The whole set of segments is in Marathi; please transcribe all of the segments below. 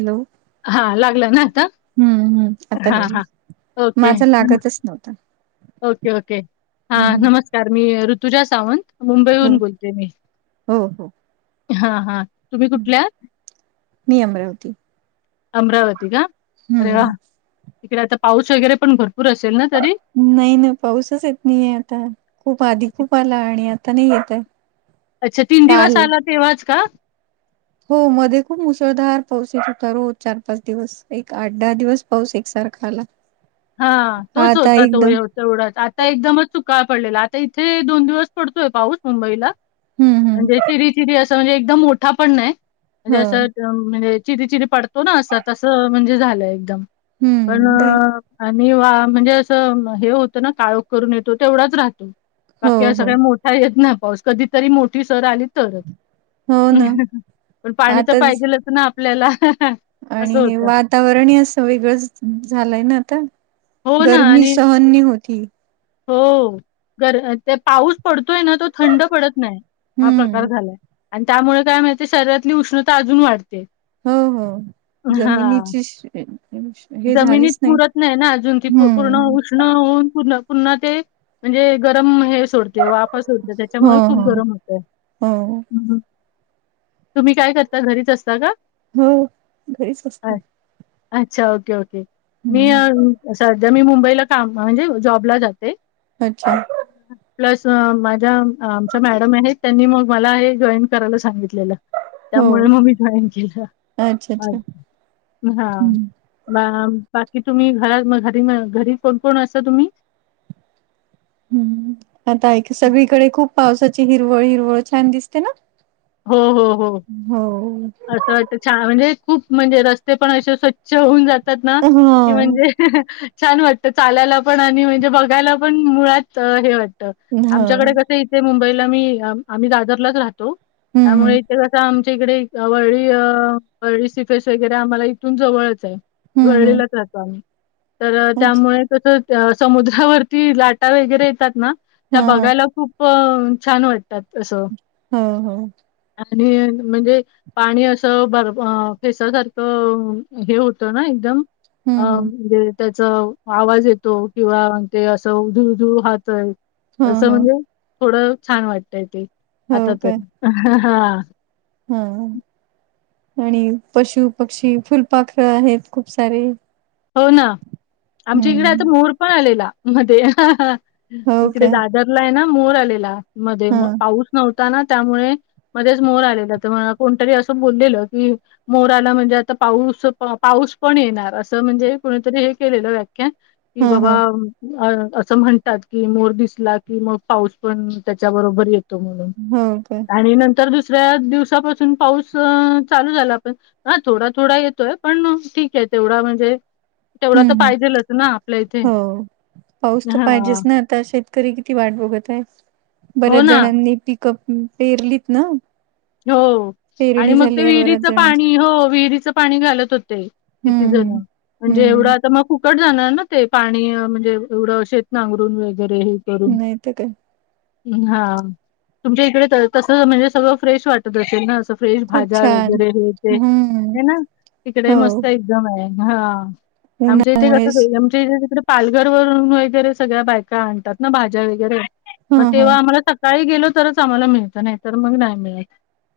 हॅलो, हां लागला ना आता? हम्म हम्म. आता हां, काडलं. हां. ओके. माझा नम लागतच नव्हता. ओके ओके हा. हम्म नमस्कार, मी ऋतुजा सावंत. हो मुंबईहून बोलते मी. हो हो हा हा. तुम्ही कुठल्यात? मी अमरावती. अमरावती का. अरे हम्म वा तिकडे आता पाऊस वगैरे, पण भरपूर असेल ना तरी. नाही ना. पाऊसच येत नाही आहे आता. खूप आधी. खूप आला आणि आता नाही येत आहे. अच्छा, तीन काल दिवस आला तेव्हाच का? हो. मध्ये खूप मुसळधार पाऊस येत होता रोज चार- पाच दिवस एक आठ दहा दिवस पाऊस एकसारखा लाग हा. तोच होता तो व्यव तेवडाच आता एकदमच धूकाळ पडलेला. आता इथे दोन दिवस पडतोय पाऊस मुंबईला. हम्म हम्म म्हणजे चिरी चिरी असं म्हणजे एकदम मोठा पण नाही. म्हणजे हो असं, म्हणजे चिरी चिरी पडतो ना असं तसं म्हणजे झालंय एकदम, पण हम्म ते आणि वा म्हणजे असं हे होतं ना काळोख करून येतो तेवढाच राहतो. हो बाकी अस हो काय मोठा येत नाही. पाऊस कधीतरी मोठी सर आली करुदेत. हो ना पन पाणी तर आताच पाहिजेलच ना आपल्याला असं आणि हे होतं. वातावरणही असं वेगळंच झालंय ना आता. हो ना गरमी आणि सहन नाही होती. हो. गर ते पाऊस पडतोय ना तो थंड पडत नाही हा प्रकार हम्म. झालाय. आणि त्यामुळे काय माहित शरीरातली उष्णता अजून वाढते. हो हो. हां जमिनीची हे जमिनीत झालीच पुरत नाही ना. अजून ती पूर्ण हम्म. ऊन पुन्हा पुन्हा ते म्हणजे गरम हे सोडते वाफ. हो, त्याच्यामुळे खूप हो, गरम होतय्. हो, तुम्ही काय करता? घरीच असता का? हो.. घरीच असते. अ अच्छा ओके -ओके. मी हम्म. सध्या मी मुंबईला काम म्हणजे जॉबला जाते. अ अच्छा. [inaudible] प्लस माझ्या आमच्या मॅडम आहेत त्यांनी मग मला हे जॉईन करायला सांगितलेल. त्यामुळे हो. मग मी जॉईन केल अच्छा, अ.. अच्छा. हा.. हम्म. बा.. बाकी तुम्ही घरात घरी घरी कोण कोण अस तुम्ही? हम्. आता ऐक हं. सगळीकडे खूप पावसाची हिरवळ हिरवळ छान दिसते ना. हो.. हो.. हो.. हो. असं छान म्हणजे खूप म्हणजे रस्ते पण असे स्वच्छ होऊन जातात ना की हां. म्हणजे ह्.. छान वाटत चालायला पण आणि म्हणजे बघायला पण मुळात हे वाटत. हो. आमच्याकडे कस इथे मुंबईला मी आम्ही दादरलाच राहतो हम्म, हम्म. त्यामुळे ते कस आमच्या इकडे वरळी -वरळी सिफेस वगैरे आम्हाला इथून जवळच आहे. हम्म, वरळी हम्म. लाच जातो आम्ही, तर अच्छा. त्यामुळे तस समुद्रावरती लाटा वगैरे येतात ना त्या हां, हां. बघायला खूप ह्.. छान वाटतात अस हृ.. ह्.. आणि.. म्हणजे.. पाणी अस बर फेसा.. सारख.. हे होत ना एकदम ह.. हम्म, हम्म. दे त्याच आवाज येतो किंवा ते असं उधु उधूळ वाहतय तस हां, हां. म्हणजे थोड छान वाटतय ते हो आता तरी हा.. हा.. आणि पशु, पक्षी, फुलपाखर आहेत खूप सारे हो ना, आमच्या इकडे आता हम्म. मोर पण आलेला मध्ये ह्.. हो इकडे का? दादार ला आहे ना मोर आलेला मध्ये हां. पाऊस नव्हता ना त्यामुळे मध्येच मोर आलेला तर मला कोणतरी अस बोललेल की मोर आला म्हणजे, आता पाऊस -पाऊस पण येणार अस म्हणजे कुणीतरी हे केलेल व्याख्यान की.. हां, बाबा हां. अ अस म्हणतात की, मोर दिसला की मग पाऊस पण त्याच्याबरोबर येतो. म्हणून हो का? आणि नंतर दुसऱ्या दिवसापासून पाऊस चालू झाला पण हा थोडा थोडा येतोय, पण ठीक आहे तेवढा म्हणजे तेवढा हं, तर हं. पाहिजेलच ना आपल्या इथे, हो. पाऊस तर हा.. पाहिजेच ना आता शेतकरी किती वाट बघत आहे, हो बऱ्याच ना. जणांनी पिकअप पेरलीत ना. हो आणि पेरणी मग झाली ते आहे बऱ्याच विहिरीच जणांची. पाणी. हो विहिरीच पाणी घालत होते. किती हं, जण हं. म्हणजे, एवढ हं. आता मग खूप कट जाणार ना ते पाणी अ.. म्हणजे एवढं शेत नांगरून वगैरे हे करून. नाही तर काय. हा तुमच्या इकडे त तस म्हणजे सगळ फ्रेश वाटत असेल ना अस फ्रेश खूप भाज्या छान. वगैरे हे ते. हं. हे ना तिकडे हो. मस्त [unintelligible] हा आमच्या इथे कसं उन्हामुळेच. [unintelligible] ते तिकडे पालघर वरून वगैरे सगळ्या बायका आणतात ना भाज्या वगैरे. मग हं, हं. तेव्हा आम्हाला सकाळी गेलो तरच आम्हाला मिळत नाही तर मग नाही मिळत.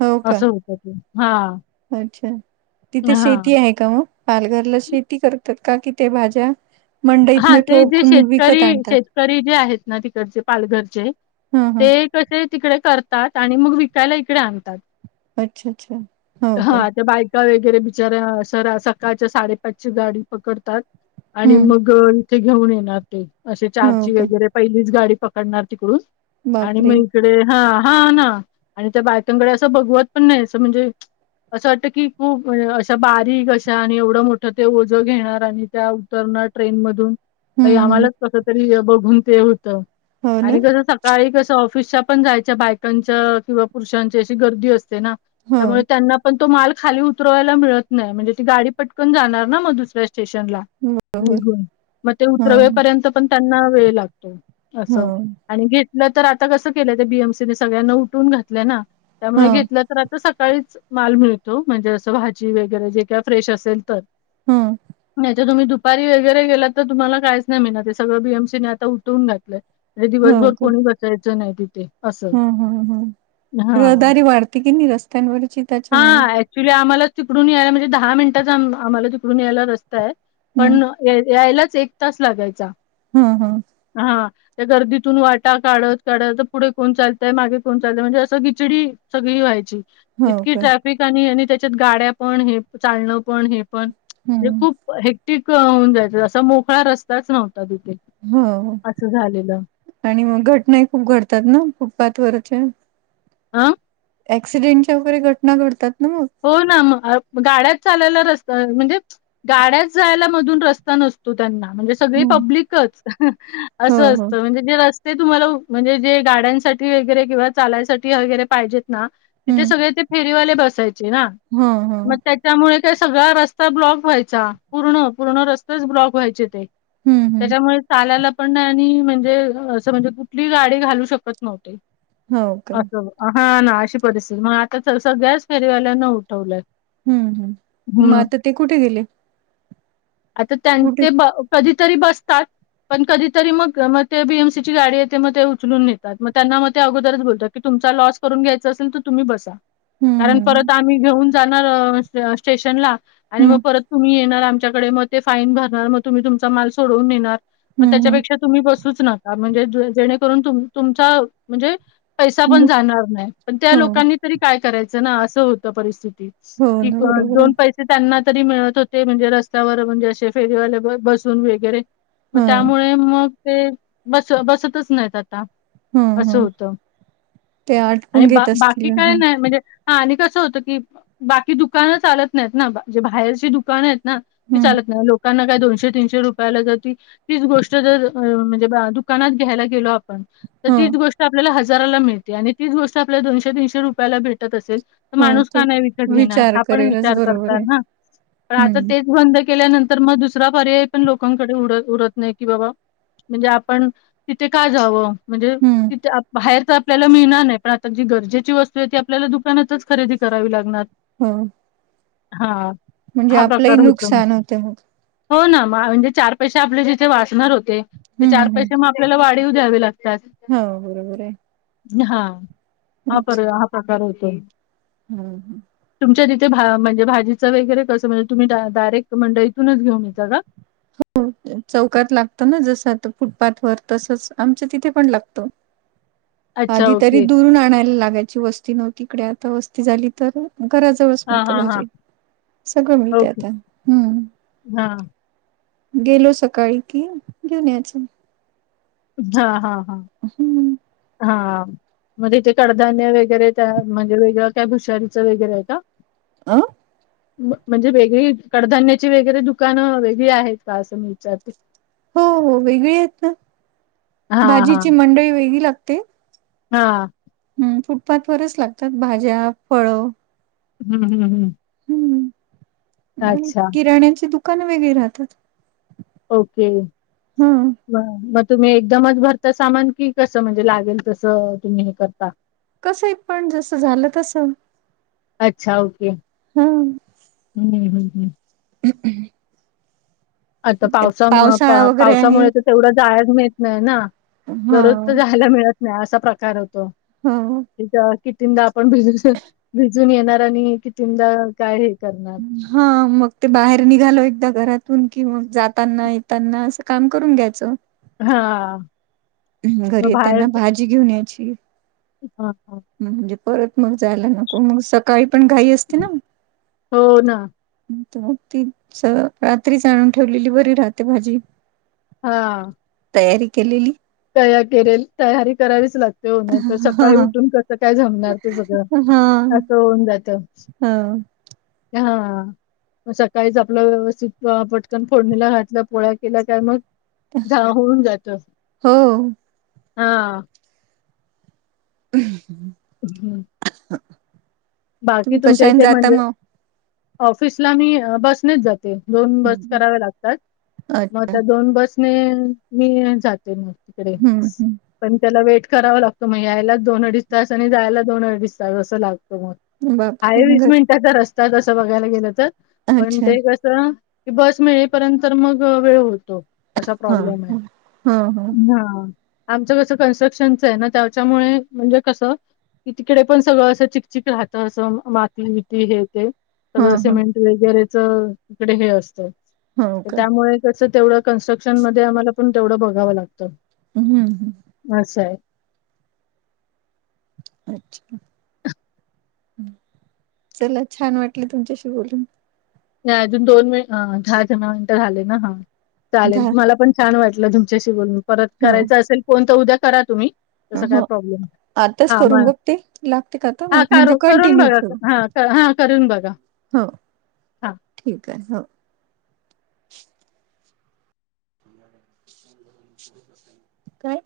हो का? असहोत. हा अच्छा तिथे शेती आहे का? मग पालघरला शेती करतात का? कि ते भाज्या हा मंडईतनं ते जे ठोक नि शेतकरी विकत आणतात? शेतकरी जे आहेत ना तिकडचे पालघरचे हं, हं. ते कसे तिकडे करतात आणि मग विकायला इकडे आणतात. अच्छा, अच्छा. हो हा का? ते बाय- का वगैरे बिचाऱ्या सरा, सकाळच्या साडेपाचची गाडी पकडतात आणि हम्म. मग- इथे घेऊन येणार ते, असे हो चारची का? वगैरे पहिलीच गाडी पकडणार तिकडून- आणि बापरे! मग इकडे हा, हा ना आणि त्या बायकांकडे असं बघवत पण नाही अस म्हणजे- असं वाटतं की, खूप अशा बारीक अशा आणि एवढं मोठं ते ओझं घेणार आणि त्या उतरणार- ट्रेन मधून, बाई हम्म, हम्म. आम्हाला कसं तरी हे बघून ते होतं हो ना? आणि तूला सां- सकाळी कसं ऑफिसच्या पण जायच्या, बायकांच्या किंवा पुरुषांची अशी गर्दी असते ना. त्यामुळे हां. त्यांना- पण तो माल खाली उतरवायला मिळत नाही, म्हणजे ती गाडी पटकन जाणार ना मग दुसऱ्या स्टेशनला? [inaudible] निघून, मग ते हां, उतरवेपर्यंत पण त्यांना वेळ लागतो असं. हां. आणि घेतलं तर आता कसं केलंय, त्या बी एम सी ने सगळ्यांना उठवून घातलंय ना. त्यामुळे हां, घेतलं तर आता सकाळीच- माल मिळतो, म्हणजे असं भाजी वगैरे जे काय फ्रेश असेल तर, हां. नाहीतर तुम्ही दुपा- दुपारी वगैरे गेला तर तुम्हाला काहीच नाही मिळणार ते, सगळं बी एम सी ने आता उठवून घातलंय. आणि दिवसभर कोणी बसायचं नाही तिथे. असं. हम्म, हम्म, हम्म, रहदारी वाढते कीनी रस्त्यांवरची. हा, त्याच्यामुळे. ऍक्च्युली आम्हालाच तिकडून याय म्हणजे, दहा मिनिटांचा आम आम्हाला तिकडून यायला रस्ता आहे. हं. पण या यायलाच एक तास लागायचा. हं, हं. हा. त्या गर्दीतून वाटा काढत, काढत तर पुढे कोण चालतय, मागे कोण चालतंय, म्हणजे असं गिचडी- सगळी व्हायची. हो इतकी का? ट्रॅफिक आणि आणि त्याच्यात गाड्या पण हे प चालणं पण हे प- पण म्हणजे हं. खूप हेक्टिक होऊन जायचं, असा मोकळा रस्ताच नव्हता तिथे. हो. असं झालेलं. आणि मग घटनाही खूप घडतात ना फुटपाथ वरच्या? आ? ऍक्सिडेंटच्या वगैरे घटना घडतात ना मग? होय ना मग, अ गाड्याच चालायला रस्ता म्हणजे- गाड्याच जायला मधून रस्ता नसतो त्यांना म्हणजे- सगळी हं. पब्लिकच हो, असं हो. असतं, म्हणजे- जे रस्ते तुम्हाला म्हणजे जे गाड्यांसाठी वगैरे किंवा चालायसाठी वगैरे पाहिजेत ना- तिथे हं. सगळे ते फेरीवाले बसायचे ना, हां, हां. मग त्या- च्यामुळे ते काय सगळा रस्ता ब्लॉक व्हायचा, पूर्ण, पूर्ण रस्तेच ब्लॉक व्हायचे ते. हं, हं. त्याच्यामुळे- चालायला पण नाही आणि म्हणजे असं म्हणजे कुठली गाडी घालू शकत नव्हते. हो का? असं हा ना, अशी परिस्थिती मग आता स सगळ्याच फेरीवाल्याना उठवलंय. हम्म, हम्म, मग हं. आता ते कुठे गेले? आता त्यां कुठे? ते ब कधीतरी बसतात- पण कधीतरी मग म ते बी एम सी ची गाडी येते, मग ते उचलून नेतात, मग त्यांना मग ते अगोदरच बोलतात- कि तुमचा लॉस करून घ्यायचां असेल, तर तुम्ही बसा. [inaudible] कारण परत आम्ही घेऊन जाणार स्टेशनला आणि मग हं, परत- तुम्ही येणार आमच्याकडे. मग ते फाईन भरणार. मग तुम्ही तुमचा माल सोडवून नेणार. मग हं, हं. त्याच्यापेक्षा तुम्ही बसूच नका. म्हणजे जेणेकरून तुमचा म्हणजे पैसा पण न जाणार नाही. पण त्या हो लोकांनी तरी काय करायच ना. अस होत परिस्थितीत. हो की ना को बरोबर आहे. दोन पैसे ते त्यांना तरी मिळत होते. म्हणजे रस्त्यावर म्हणजे असे फेरीवाले बसून वगैरे. मग हा त्यामुळे मग ते बस बसतच नाहीत आता. हा अस हा होत. ते आटपून आणि बा घेत असतील बाकी काय ह नाही. म्हणजे हा आणि कस होत की बाकी दुकान चालत नाहीत ना. बा जे बाहेरची दुकान आहेत ना ती हं चालत नाही. लोकांना काय दोनशे तीनशे रुपयाला जर ती तीच गोष्ट जर अ म्हणजे दुकानात घ्यायला गेलो आपण तर ह तीच गोष्ट आपल्याला हजाराला मिळते. आणि तीच गोष्ट आपल्याला दोनशे तीनशे रुपयाला भेटत असेल तर हो माणूस तर का नाही विकत घेणार. विचार हा पण करेलच विचार बरोबर करता आहे. ना. पण आता हम्म तेच बंद केल्यानंतर तर मग दुसरा पर्याय पण लोकांकडे उड उरत नाही की बाबा म्हणजे आपण तिथे का जाव. म्हणजे हम्म तिथे बाहेर तर आपल्याला मिळणार नाही. पण आता जी गरजेची वस्तू आहे ती आपल्याला दु दुकानातच खरेदी करावी लागणार. हम्म हा म्हणजे हा आपलही प्रकार होतो नुकसान होत मग. हो ना म्हणजे चार पैसे आपले जिथे वाचणार होते, ते हम्म चार पैसे हम्म म आपल्याला वाढीव द्यावे लागतात. हो बरोबर आहे. हा हा हा प्रकार होतोय. हम्म तुमच्या तिथे भा म्हणजे भाजीच वगैरे कस, म्हणजे तुम्ही डायरेक्ट मंडईतूनच घेऊन येता का? हो चौकात लागत ना जस आ फुटपाथ वर. तसच आमच्या तिथे पण लागत. [inaudible] आधी तरी ओके दुरून आणायला लागायची. वस्ती नव्हती इकडे. आता वस्ती झाली तर गरज सगळस हा मिळते हा हा भाजी. सगळ मिळते ओके आता. हम्म हा गेलो सकाळी कि, घेऊन यायच. हा हा हा हम्म हा मग तिथे कडधान्य वगैरे त्या म्हणजे वेगळ काय भुशारीच वैगरे का? अं म्हणजे वेगळी कडधान्याची वैगेरे दुकान वेगळी आहेत का अस मी विचारते. हो हो वेगळी आहेत ना. हां, भाजीची मंडई वेगळी लागते. हा हम्म फुटपाथवरच लागतात. भाज्या, फळ हम्म हम्म हम्म किराण्याची दुकान वेगळी राहतात. ओके. हं मग तुम्ही एकदमच भरता सामान कि. कस म्हणजे लागेल तस तुम्ही हे करता. कसही पण जस झाल तस. अच्छा. ओके. हं हम्म हम्म हम्म. हम् आता पावसामुळे, पा पावसाळा वगैरे आहे. पावसामुळे तर तेवढं जायाच मिळत नाही ना. हा दररोज त जायला मिळत नाही. असा प्रकार होतो. हम. [unintelligible] आपण भिज भिजून येणार आणि कितींदा काय हे करणार? हा. मग ते बाहेर निघालो एकदा घरातून कि मग जाताना येताना असं काम करून घ्यायचं. हा. म घरी मग बाहेर येताना भाजी घेऊन यायची. हा हा. म्हणजे परत मग जायला नको. मग सकाळी पण घाई असते ना? हो ना मग ती सरळ रात्रीच आणून ठेवलेली बरी राहते भाजी. हा. तयारी केलेली. तयार करेल. तयारी करावीच लागते हो. नाही तर सकाळी हा उठून- काय जमणार ते सगळं? हा असं होऊन जात. हा. सकाळीच आपला व्यवस्थित पटकन फोडणीला घातल. पोळ्या केल्या काय मग- [unintelligible] होऊन जात. हो. हा. हम्म. ह बाकी तुमच्या इथे म्हणजे- ऑफिसला मी बसनेच जाते. दोन बस कराव्या लागतात. म अच्छा त्या दोन बस- मि, मिळून जाते मग हम्म तिकडेच. हम्म पण त्याला वेट करावा लागतो. मग यायलाच दोन अडीच तास आणि जायला दोन अडीच तास असं लागतो मग. बापरे आहे वीस घर मिनिटाचा रस्ता तसं बघायला गेलं तर पण, अच्छा ते क- कस की बस मिळेपर्यंत तर मग वेळ होतो. असा हा प्रॉब्लेम आहे. हा. हा हा. आमचं कसं कन्स्ट्रक्शनच आहे ना? त्याच्यामुळे म्हणजे कसं? की तिकडे पण सगळं असं चिकचिक राहत. असं माती बिती हे ते हा सगळं सिमेंट- वगैरेच इकडे हे असत. हा हो त का त्यामुळे कस तेवढं- कन्स्ट्रक्शन मध्ये आम्हाला पण तेवढं बघावं लागतं. हम्म ह. अस आहे. अच्छा. चला छान वाटल तुमच्याशी बोलून. नाही अजून दोन मिनीट. दहा [unintelligible] मिनट झाले ना? हा चालेल धा मला पण- छान वाटलं तुमच्याशी बोलून. परत हा करायचा असेल फोन तर उद्या करा तुम्ही. तस काय हो. प्रॉब्लेम - आताच हा. करून म बघते लागते का आता हा. मग कर म्हणजे करून कंटिन्यू बघा. ठेवू हा. हा. करून बघा. हो. हां. ठीक आहे. हो. काय?